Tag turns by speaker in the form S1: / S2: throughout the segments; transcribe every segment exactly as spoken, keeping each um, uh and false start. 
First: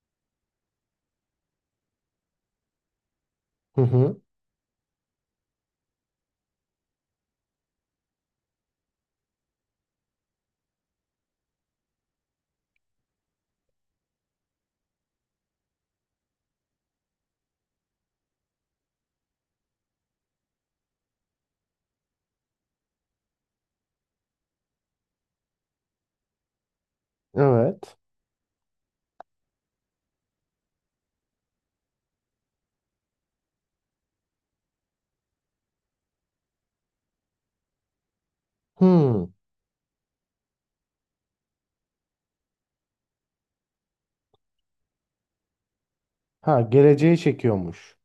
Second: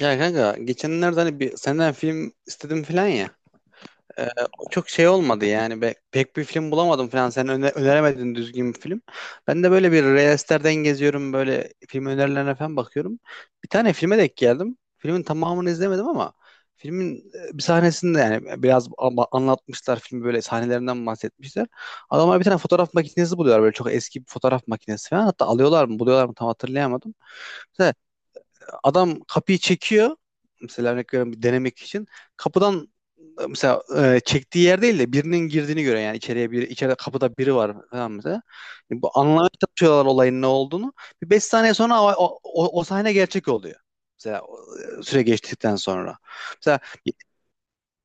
S1: Ya kanka geçenlerde hani bir senden film istedim falan ya.
S2: Hı hı.
S1: Ee, O çok şey olmadı yani. Be- pek bir film bulamadım falan. Sen öne- öneremedin düzgün bir film. Ben de böyle bir Reels'lerden geziyorum, böyle film önerilerine falan bakıyorum. Bir tane filme denk geldim. Filmin tamamını izlemedim ama filmin e, bir sahnesinde yani e, biraz ama- anlatmışlar filmi, böyle sahnelerinden bahsetmişler. Adamlar bir tane fotoğraf makinesi buluyorlar, böyle çok eski bir fotoğraf makinesi falan. Hatta alıyorlar mı buluyorlar mı tam hatırlayamadım,
S2: Evet.
S1: adam kapıyı çekiyor. Mesela örnek veriyorum bir denemek için. Kapıdan e, mesela e, çektiği yer değil de birinin girdiğini gören, yani içeriye bir içeride kapıda biri var falan mesela. Yani bu
S2: Hı.
S1: anlamaya çalışıyorlar olayın ne olduğunu. Bir beş saniye sonra o, o, o- o sahne gerçek oluyor. Mesela o, e, süre geçtikten sonra.
S2: Ha
S1: Mesela
S2: geleceğe çekiyormuş.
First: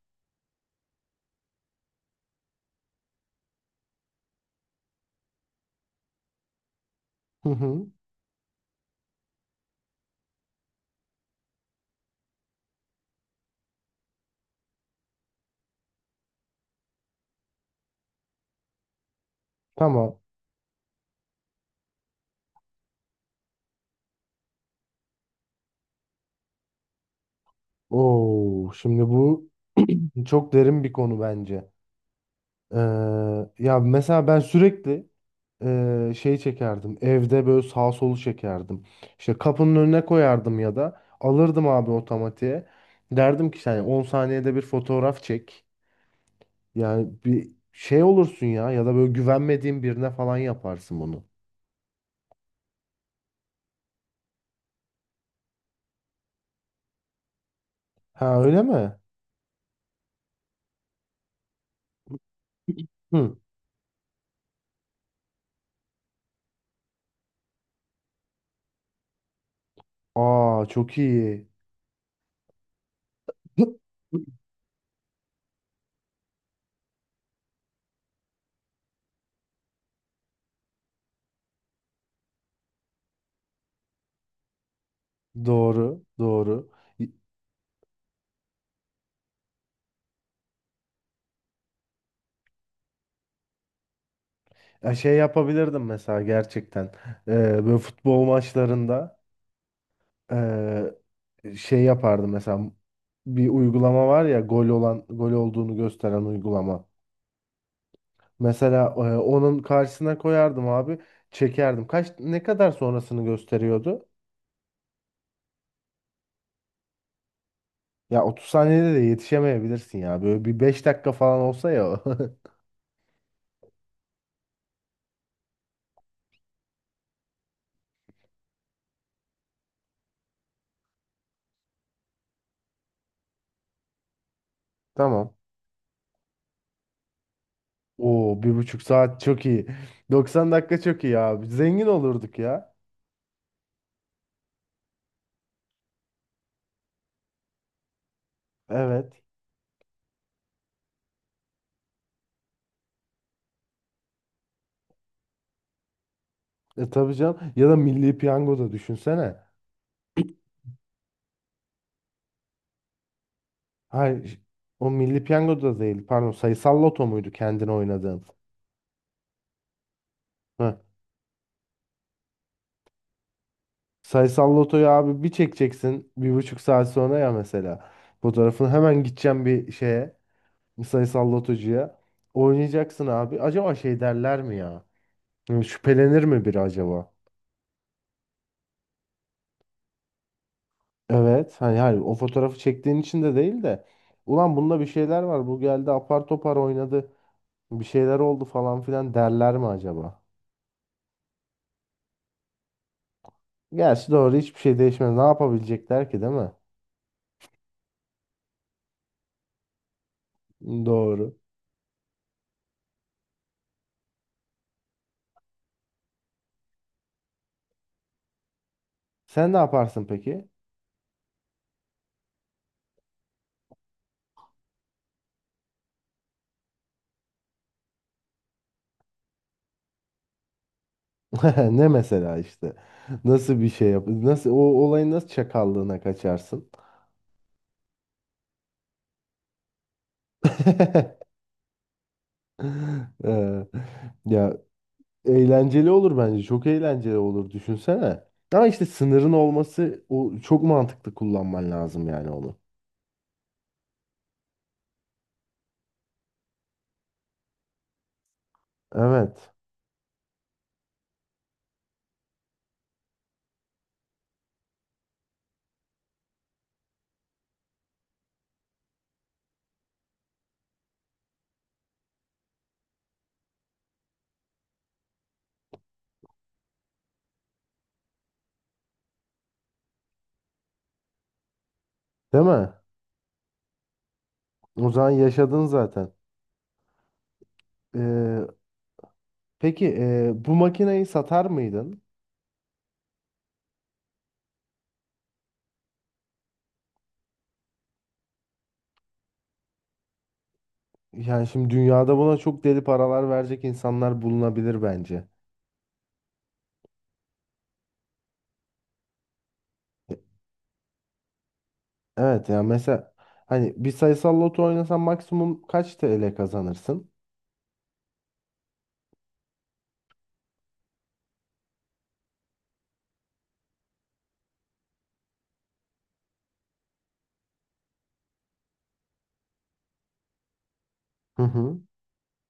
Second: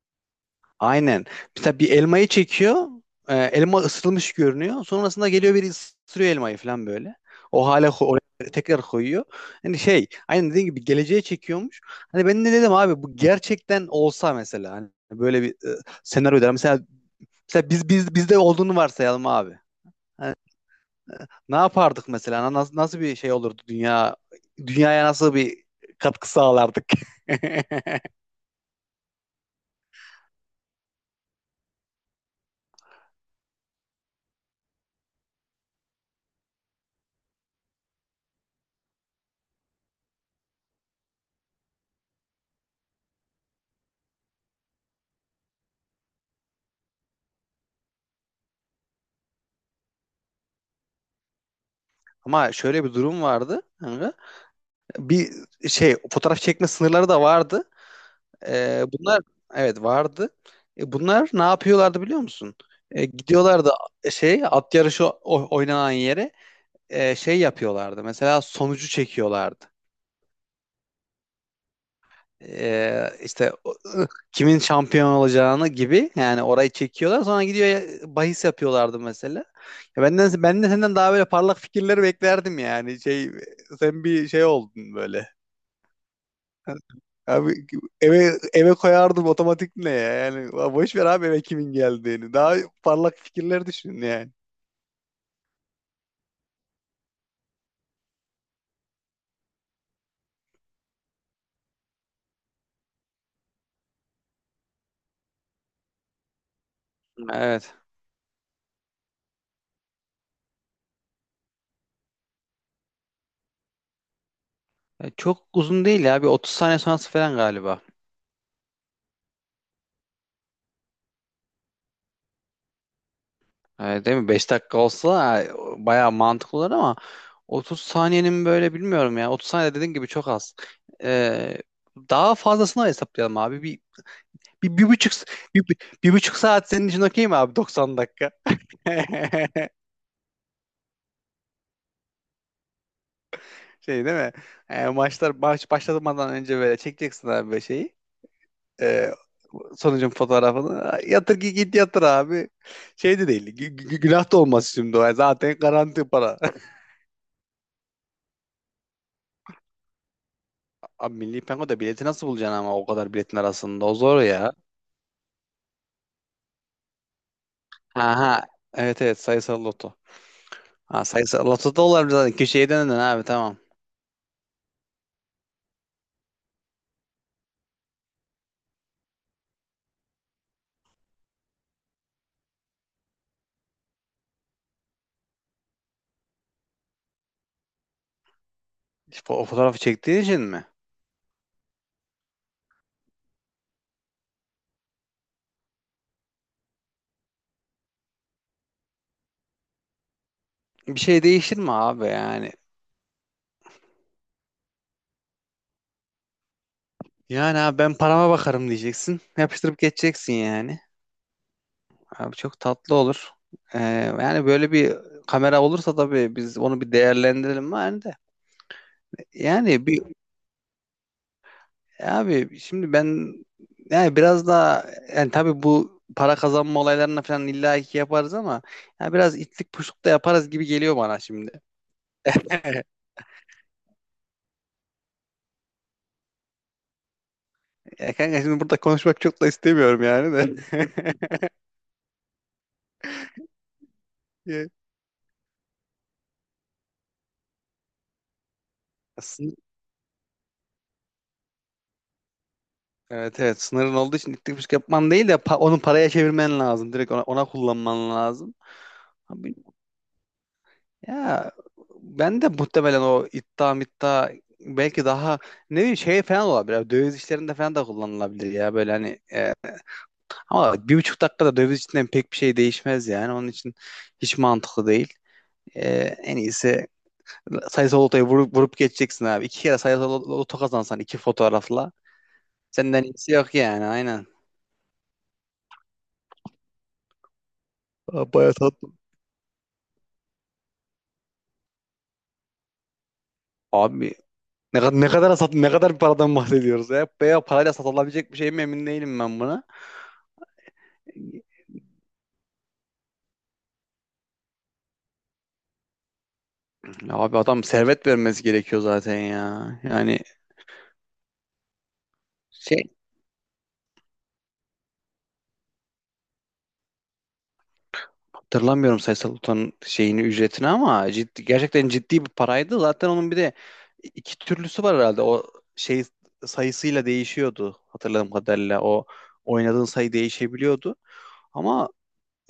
S1: aynen. Mesela bir elmayı çekiyor. E, elma ısıtılmış görünüyor. Sonrasında geliyor, biri ısırıyor elmayı falan böyle.
S2: Hı
S1: O
S2: hı.
S1: hale ko- oraya tekrar koyuyor. Hani şey, aynen dediğin gibi geleceğe çekiyormuş. Hani ben de dedim abi, bu gerçekten olsa mesela, hani böyle bir e, senaryo der. Mesela, mesela biz biz bizde olduğunu varsayalım abi.
S2: Tamam.
S1: Hani ne yapardık mesela? Nasıl, nasıl bir şey olurdu, dünya dünyaya nasıl bir katkı sağlardık?
S2: Oo, şimdi bu çok derin bir konu bence. Ee, Ya mesela ben sürekli e, şey çekerdim. Evde böyle sağ solu çekerdim. İşte kapının önüne koyardım ya da alırdım abi otomatiğe. Derdim ki yani on saniyede bir fotoğraf çek. Yani bir şey olursun ya ya da böyle güvenmediğin birine falan yaparsın bunu.
S1: Ama şöyle bir durum vardı. Bir şey, fotoğraf çekme sınırları da vardı.
S2: Ha öyle
S1: Ee,
S2: mi?
S1: bunlar, evet, vardı. E, bunlar ne yapıyorlardı biliyor musun? E,
S2: Hı.
S1: gidiyorlardı, e, şey, at yarışı o- oynanan yere, e, şey yapıyorlardı. Mesela sonucu çekiyorlardı.
S2: Aa çok iyi.
S1: E, işte o- Kimin şampiyon olacağını gibi yani, orayı çekiyorlar, sonra gidiyor ya- bahis yapıyorlardı mesela. Ya benden ben de senden daha böyle parlak fikirleri beklerdim yani. Şey, sen bir şey oldun böyle.
S2: Doğru, doğru.
S1: Abi, eve eve koyardım otomatik ne ya? Yani boş ver abi eve kimin geldiğini. Daha parlak fikirler düşün yani.
S2: Ya şey yapabilirdim mesela gerçekten. Ee, Böyle futbol maçlarında ee, şey yapardım mesela bir uygulama var ya gol olan gol olduğunu gösteren uygulama.
S1: Evet.
S2: Mesela ee, onun karşısına koyardım abi, çekerdim. Kaç ne kadar sonrasını gösteriyordu?
S1: E, Çok uzun değil ya. Bir otuz saniye sonrası falan galiba.
S2: Ya otuz saniyede de yetişemeyebilirsin ya. Böyle bir beş dakika falan olsa ya.
S1: E, değil mi? Beş dakika olsa e, bayağı mantıklı olur ama otuz saniyenin böyle, bilmiyorum ya. otuz saniye dediğin gibi çok az. E, Daha fazlasını hesaplayalım abi. Bir, bir, bir buçuk,
S2: Tamam.
S1: bir, bir, bir buçuk saat senin için okey mi abi? doksan dakika.
S2: Oo bir buçuk saat çok iyi. Doksan dakika çok iyi abi. Zengin olurduk ya.
S1: Şey, değil mi? E, maçlar baş, başlamadan önce böyle çekeceksin abi, böyle şeyi. E,
S2: Evet.
S1: Sonucun fotoğrafını. Yatır ki git, yatır abi. Şey de değil, gü- gü- günah da olmaz şimdi o. Zaten garanti para.
S2: E tabii canım. Ya da Milli Piyango'da düşünsene.
S1: Abi, Milli Piyango'da bileti nasıl bulacaksın ama, o kadar biletin arasında. O zor
S2: Hayır.
S1: ya.
S2: O Milli Piyango'da değil. Pardon. Sayısal Loto muydu kendini oynadığın?
S1: Aha. Evet, evet, sayısal loto.
S2: Heh.
S1: Ha, sayısal loto da olabilir zaten. Köşeye döndün abi, tamam.
S2: Sayısal Loto'yu abi bir çekeceksin. Bir buçuk saat sonra ya mesela. Fotoğrafını hemen gideceğim bir şeye, bir Sayısal Lotocuya. Oynayacaksın abi. Acaba şey derler mi ya? Yani şüphelenir mi biri acaba?
S1: İşte o fotoğrafı çektiğin için mi?
S2: Evet. Hani, hani o fotoğrafı çektiğin için de değil de. Ulan bunda bir şeyler var. Bu geldi apar topar oynadı. Bir şeyler oldu falan filan derler mi acaba?
S1: Bir şey değişir mi abi yani?
S2: Gerçi doğru hiçbir şey değişmez. Ne yapabilecekler ki değil mi?
S1: Yani abi, ben parama bakarım diyeceksin. Yapıştırıp geçeceksin yani.
S2: Doğru.
S1: Abi çok tatlı olur. Ee, Yani böyle bir kamera olursa tabii biz onu bir değerlendirelim yani de.
S2: Sen ne
S1: Yani bir
S2: yaparsın peki?
S1: abi şimdi ben, yani biraz daha, yani tabii bu para kazanma olaylarına falan illa ki yaparız ama yani biraz itlik puşluk da yaparız gibi geliyor bana şimdi.
S2: Ne mesela işte? Nasıl bir şey yap? Nasıl o olayın nasıl çakallığına kaçarsın?
S1: Ya kanka, şimdi burada konuşmak çok da istemiyorum yani de.
S2: Ee, ya
S1: Ya,
S2: eğlenceli olur bence. Çok eğlenceli olur düşünsene. Ama işte sınırın
S1: sın-
S2: olması o çok mantıklı kullanman lazım yani onu.
S1: evet, evet, sınırın olduğu için itlik puşluk yapman değil de, pa- onu paraya çevirmen lazım. Direkt ona, ona kullanman lazım.
S2: Evet.
S1: Abi. Ya ben de muhtemelen o iddia middia, belki daha ne bileyim şey falan olabilir. Abi, döviz işlerinde falan da kullanılabilir ya, böyle hani e, ama bir buçuk dakikada döviz içinden pek bir şey değişmez, yani onun için hiç mantıklı değil. E, En iyisi sayısal lotoyu vurup, vurup geçeceksin abi. İki kere sayısal lot- loto kazansan, iki fotoğrafla
S2: Değil mi?
S1: senden iyisi yok yani, aynen.
S2: O zaman yaşadın zaten.
S1: Aa,
S2: Ee,
S1: bayağı tatlı.
S2: Peki e, bu makineyi satar mıydın?
S1: Abi ne, kadar ne kadar sat ne kadar bir paradan bahsediyoruz ya. Veya parayla satılabilecek bir şey mi, emin değilim ben buna.
S2: Yani şimdi dünyada buna çok deli paralar verecek insanlar bulunabilir bence.
S1: Ya abi, adam servet vermesi gerekiyor zaten ya.
S2: E,
S1: Yani
S2: Evet yani
S1: şey,
S2: mesela hani bir sayısal loto oynasan maksimum kaç T L kazanırsın?
S1: hatırlamıyorum Sayısal Utan'ın şeyini, ücretini, ama ciddi, gerçekten ciddi bir paraydı. Zaten onun bir de iki türlüsü var herhalde. O şey, sayısıyla değişiyordu hatırladığım kadarıyla. O oynadığın sayı değişebiliyordu.
S2: Hı hı.
S1: Ama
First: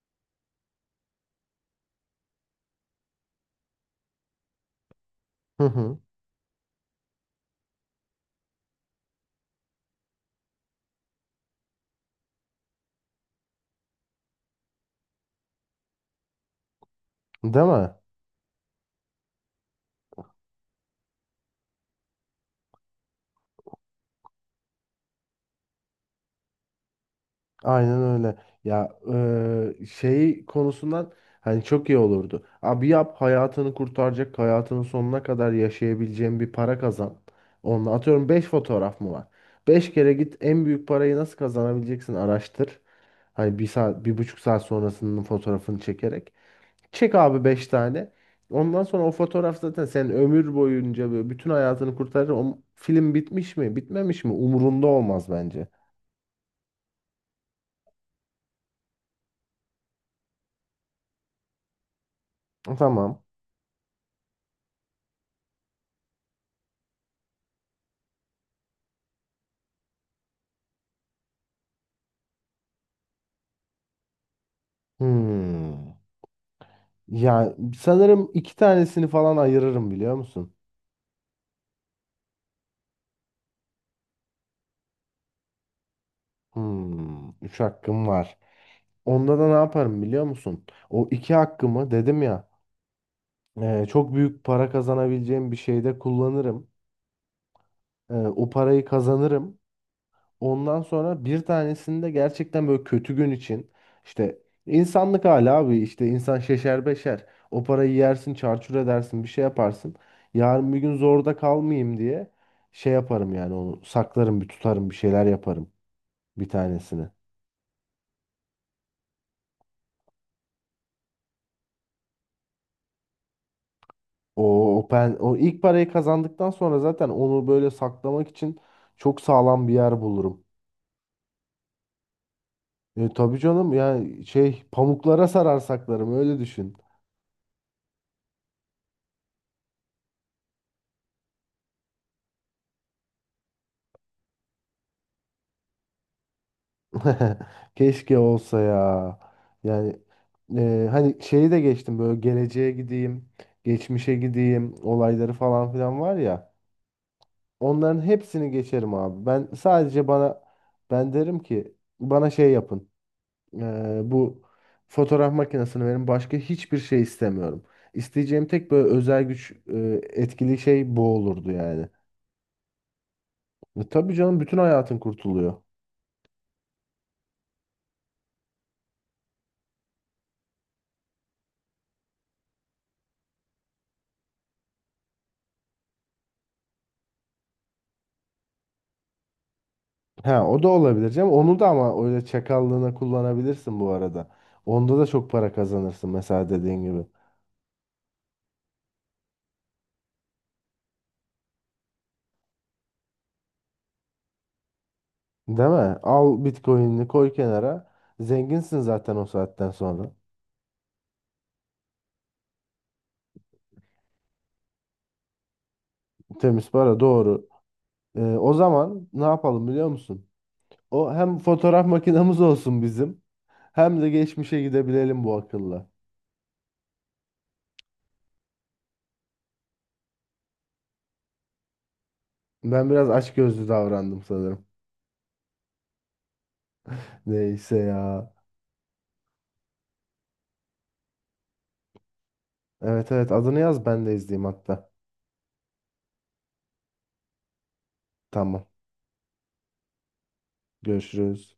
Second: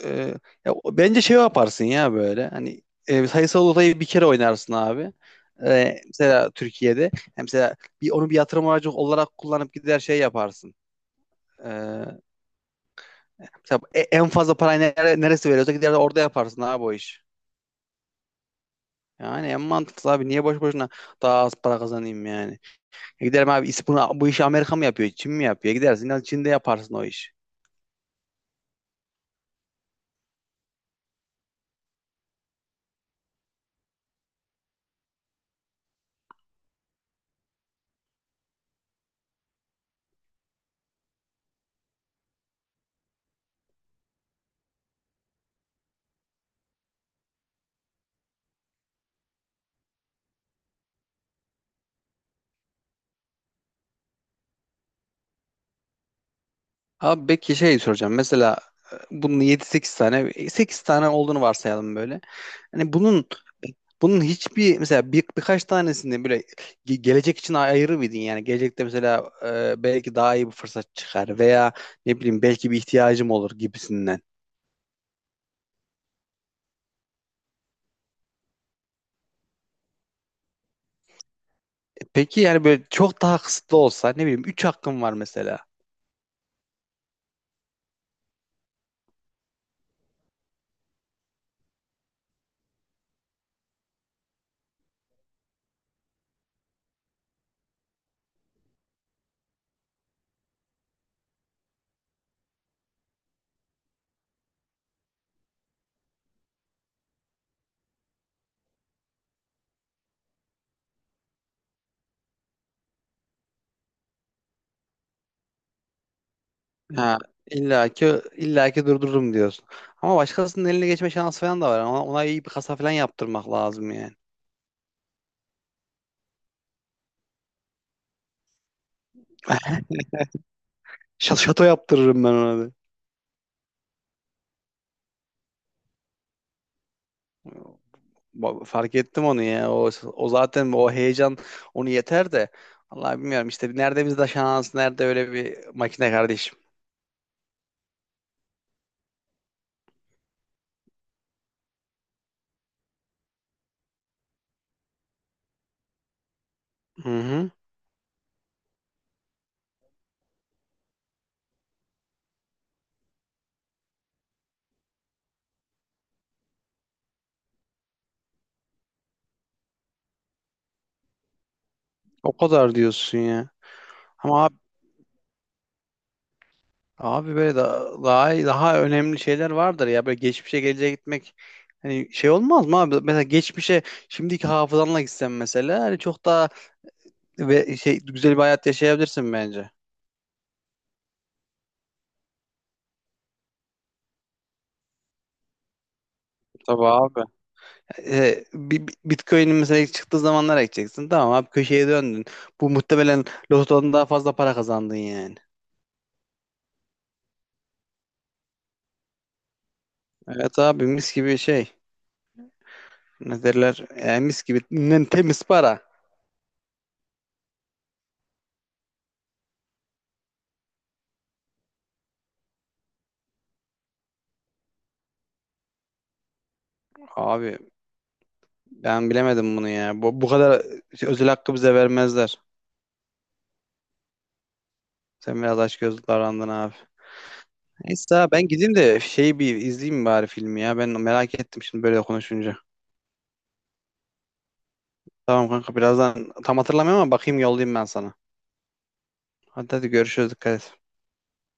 S1: e, ya, o- bence şey yaparsın ya böyle. Hani e, sayısal odayı bir kere oynarsın abi.
S2: Hı hı.
S1: E, mesela Türkiye'de. Hem mesela bir, onu bir yatırım aracı olarak kullanıp gider şey yaparsın. E, Tabii e- en fazla parayı nere- neresi veriyorsa gider de orada yaparsın abi o iş.
S2: Değil mi?
S1: Yani en mantıklı abi, niye boş boşuna daha az para kazanayım yani. E giderim abi, is- bunu, bu işi Amerika mı yapıyor Çin mi yapıyor, gidersin al Çin'de yaparsın o iş.
S2: Aynen öyle. Ya eee, şey konusundan hani çok iyi olurdu. Abi yap hayatını kurtaracak, hayatının sonuna kadar yaşayabileceğin bir para kazan. Onunla atıyorum beş fotoğraf mı var? Beş kere git en büyük parayı nasıl kazanabileceksin araştır. Hani bir saat, bir buçuk saat sonrasının fotoğrafını çekerek. Çek abi beş tane. Ondan sonra o fotoğraf zaten senin ömür boyunca böyle bütün hayatını kurtarır. O film bitmiş mi, bitmemiş mi? Umurunda olmaz bence.
S1: Abi peki şey soracağım, mesela e, bunun yedi sekiz tane, e, sekiz tane olduğunu varsayalım böyle. Hani
S2: Tamam.
S1: bunun bunun hiçbir, mesela bir, birkaç tanesini böyle ge- gelecek için ayırır mıydın yani? Gelecekte mesela e, belki daha iyi bir fırsat çıkar veya ne bileyim, belki bir ihtiyacım olur gibisinden.
S2: Hmm. Ya sanırım iki tanesini falan ayırırım biliyor musun?
S1: Peki yani böyle çok daha kısıtlı olsa, ne bileyim üç hakkım var mesela.
S2: Hmm, üç hakkım var. Onda da ne yaparım biliyor musun? O iki hakkımı dedim ya, e, çok büyük para kazanabileceğim bir şeyde kullanırım. E, o parayı kazanırım. Ondan sonra bir tanesini de gerçekten böyle kötü gün için, işte insanlık hali abi, işte insan şeşer beşer. O parayı yersin çarçur edersin bir şey yaparsın. Yarın bir gün zorda kalmayayım diye şey yaparım yani, onu saklarım bir tutarım bir şeyler yaparım, bir
S1: Ha,
S2: tanesini.
S1: illaki illaki durdururum diyorsun. Ama başkasının eline geçme şansı falan da var. Ona, ona iyi bir kasa falan yaptırmak lazım yani.
S2: O, o, pen, o ilk parayı kazandıktan sonra zaten onu böyle saklamak için çok sağlam bir yer bulurum.
S1: Ş- Şato yaptırırım ben ona da.
S2: E, tabii canım yani şey pamuklara sarar saklarım, öyle düşün.
S1: Ba- Fark ettim onu ya. O, o zaten o heyecan onu yeter de. Vallahi bilmiyorum işte, nerede bizde şans, nerede öyle bir makine kardeşim.
S2: Keşke olsa ya. Yani e, hani şeyi de geçtim, böyle geleceğe gideyim, geçmişe gideyim olayları falan filan var ya.
S1: Hı hı.
S2: Onların hepsini geçerim abi. Ben sadece bana, ben derim ki bana şey yapın. Eee, bu fotoğraf makinesini verin, başka hiçbir şey istemiyorum. İsteyeceğim tek böyle özel güç, eee, etkili şey bu olurdu yani.
S1: O kadar diyorsun ya.
S2: Ve tabii canım
S1: Ama
S2: bütün hayatın kurtuluyor.
S1: abi, böyle da- daha daha önemli şeyler vardır ya, böyle geçmişe geleceğe gitmek, hani şey olmaz mı abi? Mesela geçmişe şimdiki hafızanla gitsen mesela, hani çok daha ve şey güzel bir hayat yaşayabilirsin bence.
S2: Ha o da olabilir canım. Onu da ama öyle çakallığına kullanabilirsin bu arada. Onda da çok para kazanırsın mesela dediğin
S1: Tabii
S2: gibi.
S1: abi. E, bi- bi- Bitcoin'in mesela ilk çıktığı zamanlara gideceksin. Tamam abi, köşeye döndün. Bu muhtemelen lotodan daha fazla para kazandın yani.
S2: Değil mi? Al Bitcoin'ini koy kenara. Zenginsin zaten o saatten sonra.
S1: Evet abi, mis gibi şey. Ne derler? E, mis gibi, nem- temiz para.
S2: Temiz para, doğru. Eee, o zaman ne yapalım biliyor musun? O hem fotoğraf makinamız olsun bizim, hem de geçmişe gidebilelim bu akılla.
S1: Abi ben bilemedim bunu ya. Bu, bu kadar şey, özel hakkı bize vermezler.
S2: Ben biraz açgözlü davrandım sanırım.
S1: Sen biraz açgözlü davrandın abi.
S2: Neyse
S1: Neyse
S2: ya.
S1: abi, ben gideyim de şeyi bir izleyeyim bari, filmi ya. Ben merak ettim şimdi böyle konuşunca.
S2: Evet evet, adını yaz ben de izleyeyim hatta.
S1: Tamam kanka, birazdan tam hatırlamıyorum ama bakayım, yollayayım ben sana.
S2: Tamam.
S1: Hadi hadi, görüşürüz, dikkat et.
S2: Görüşürüz.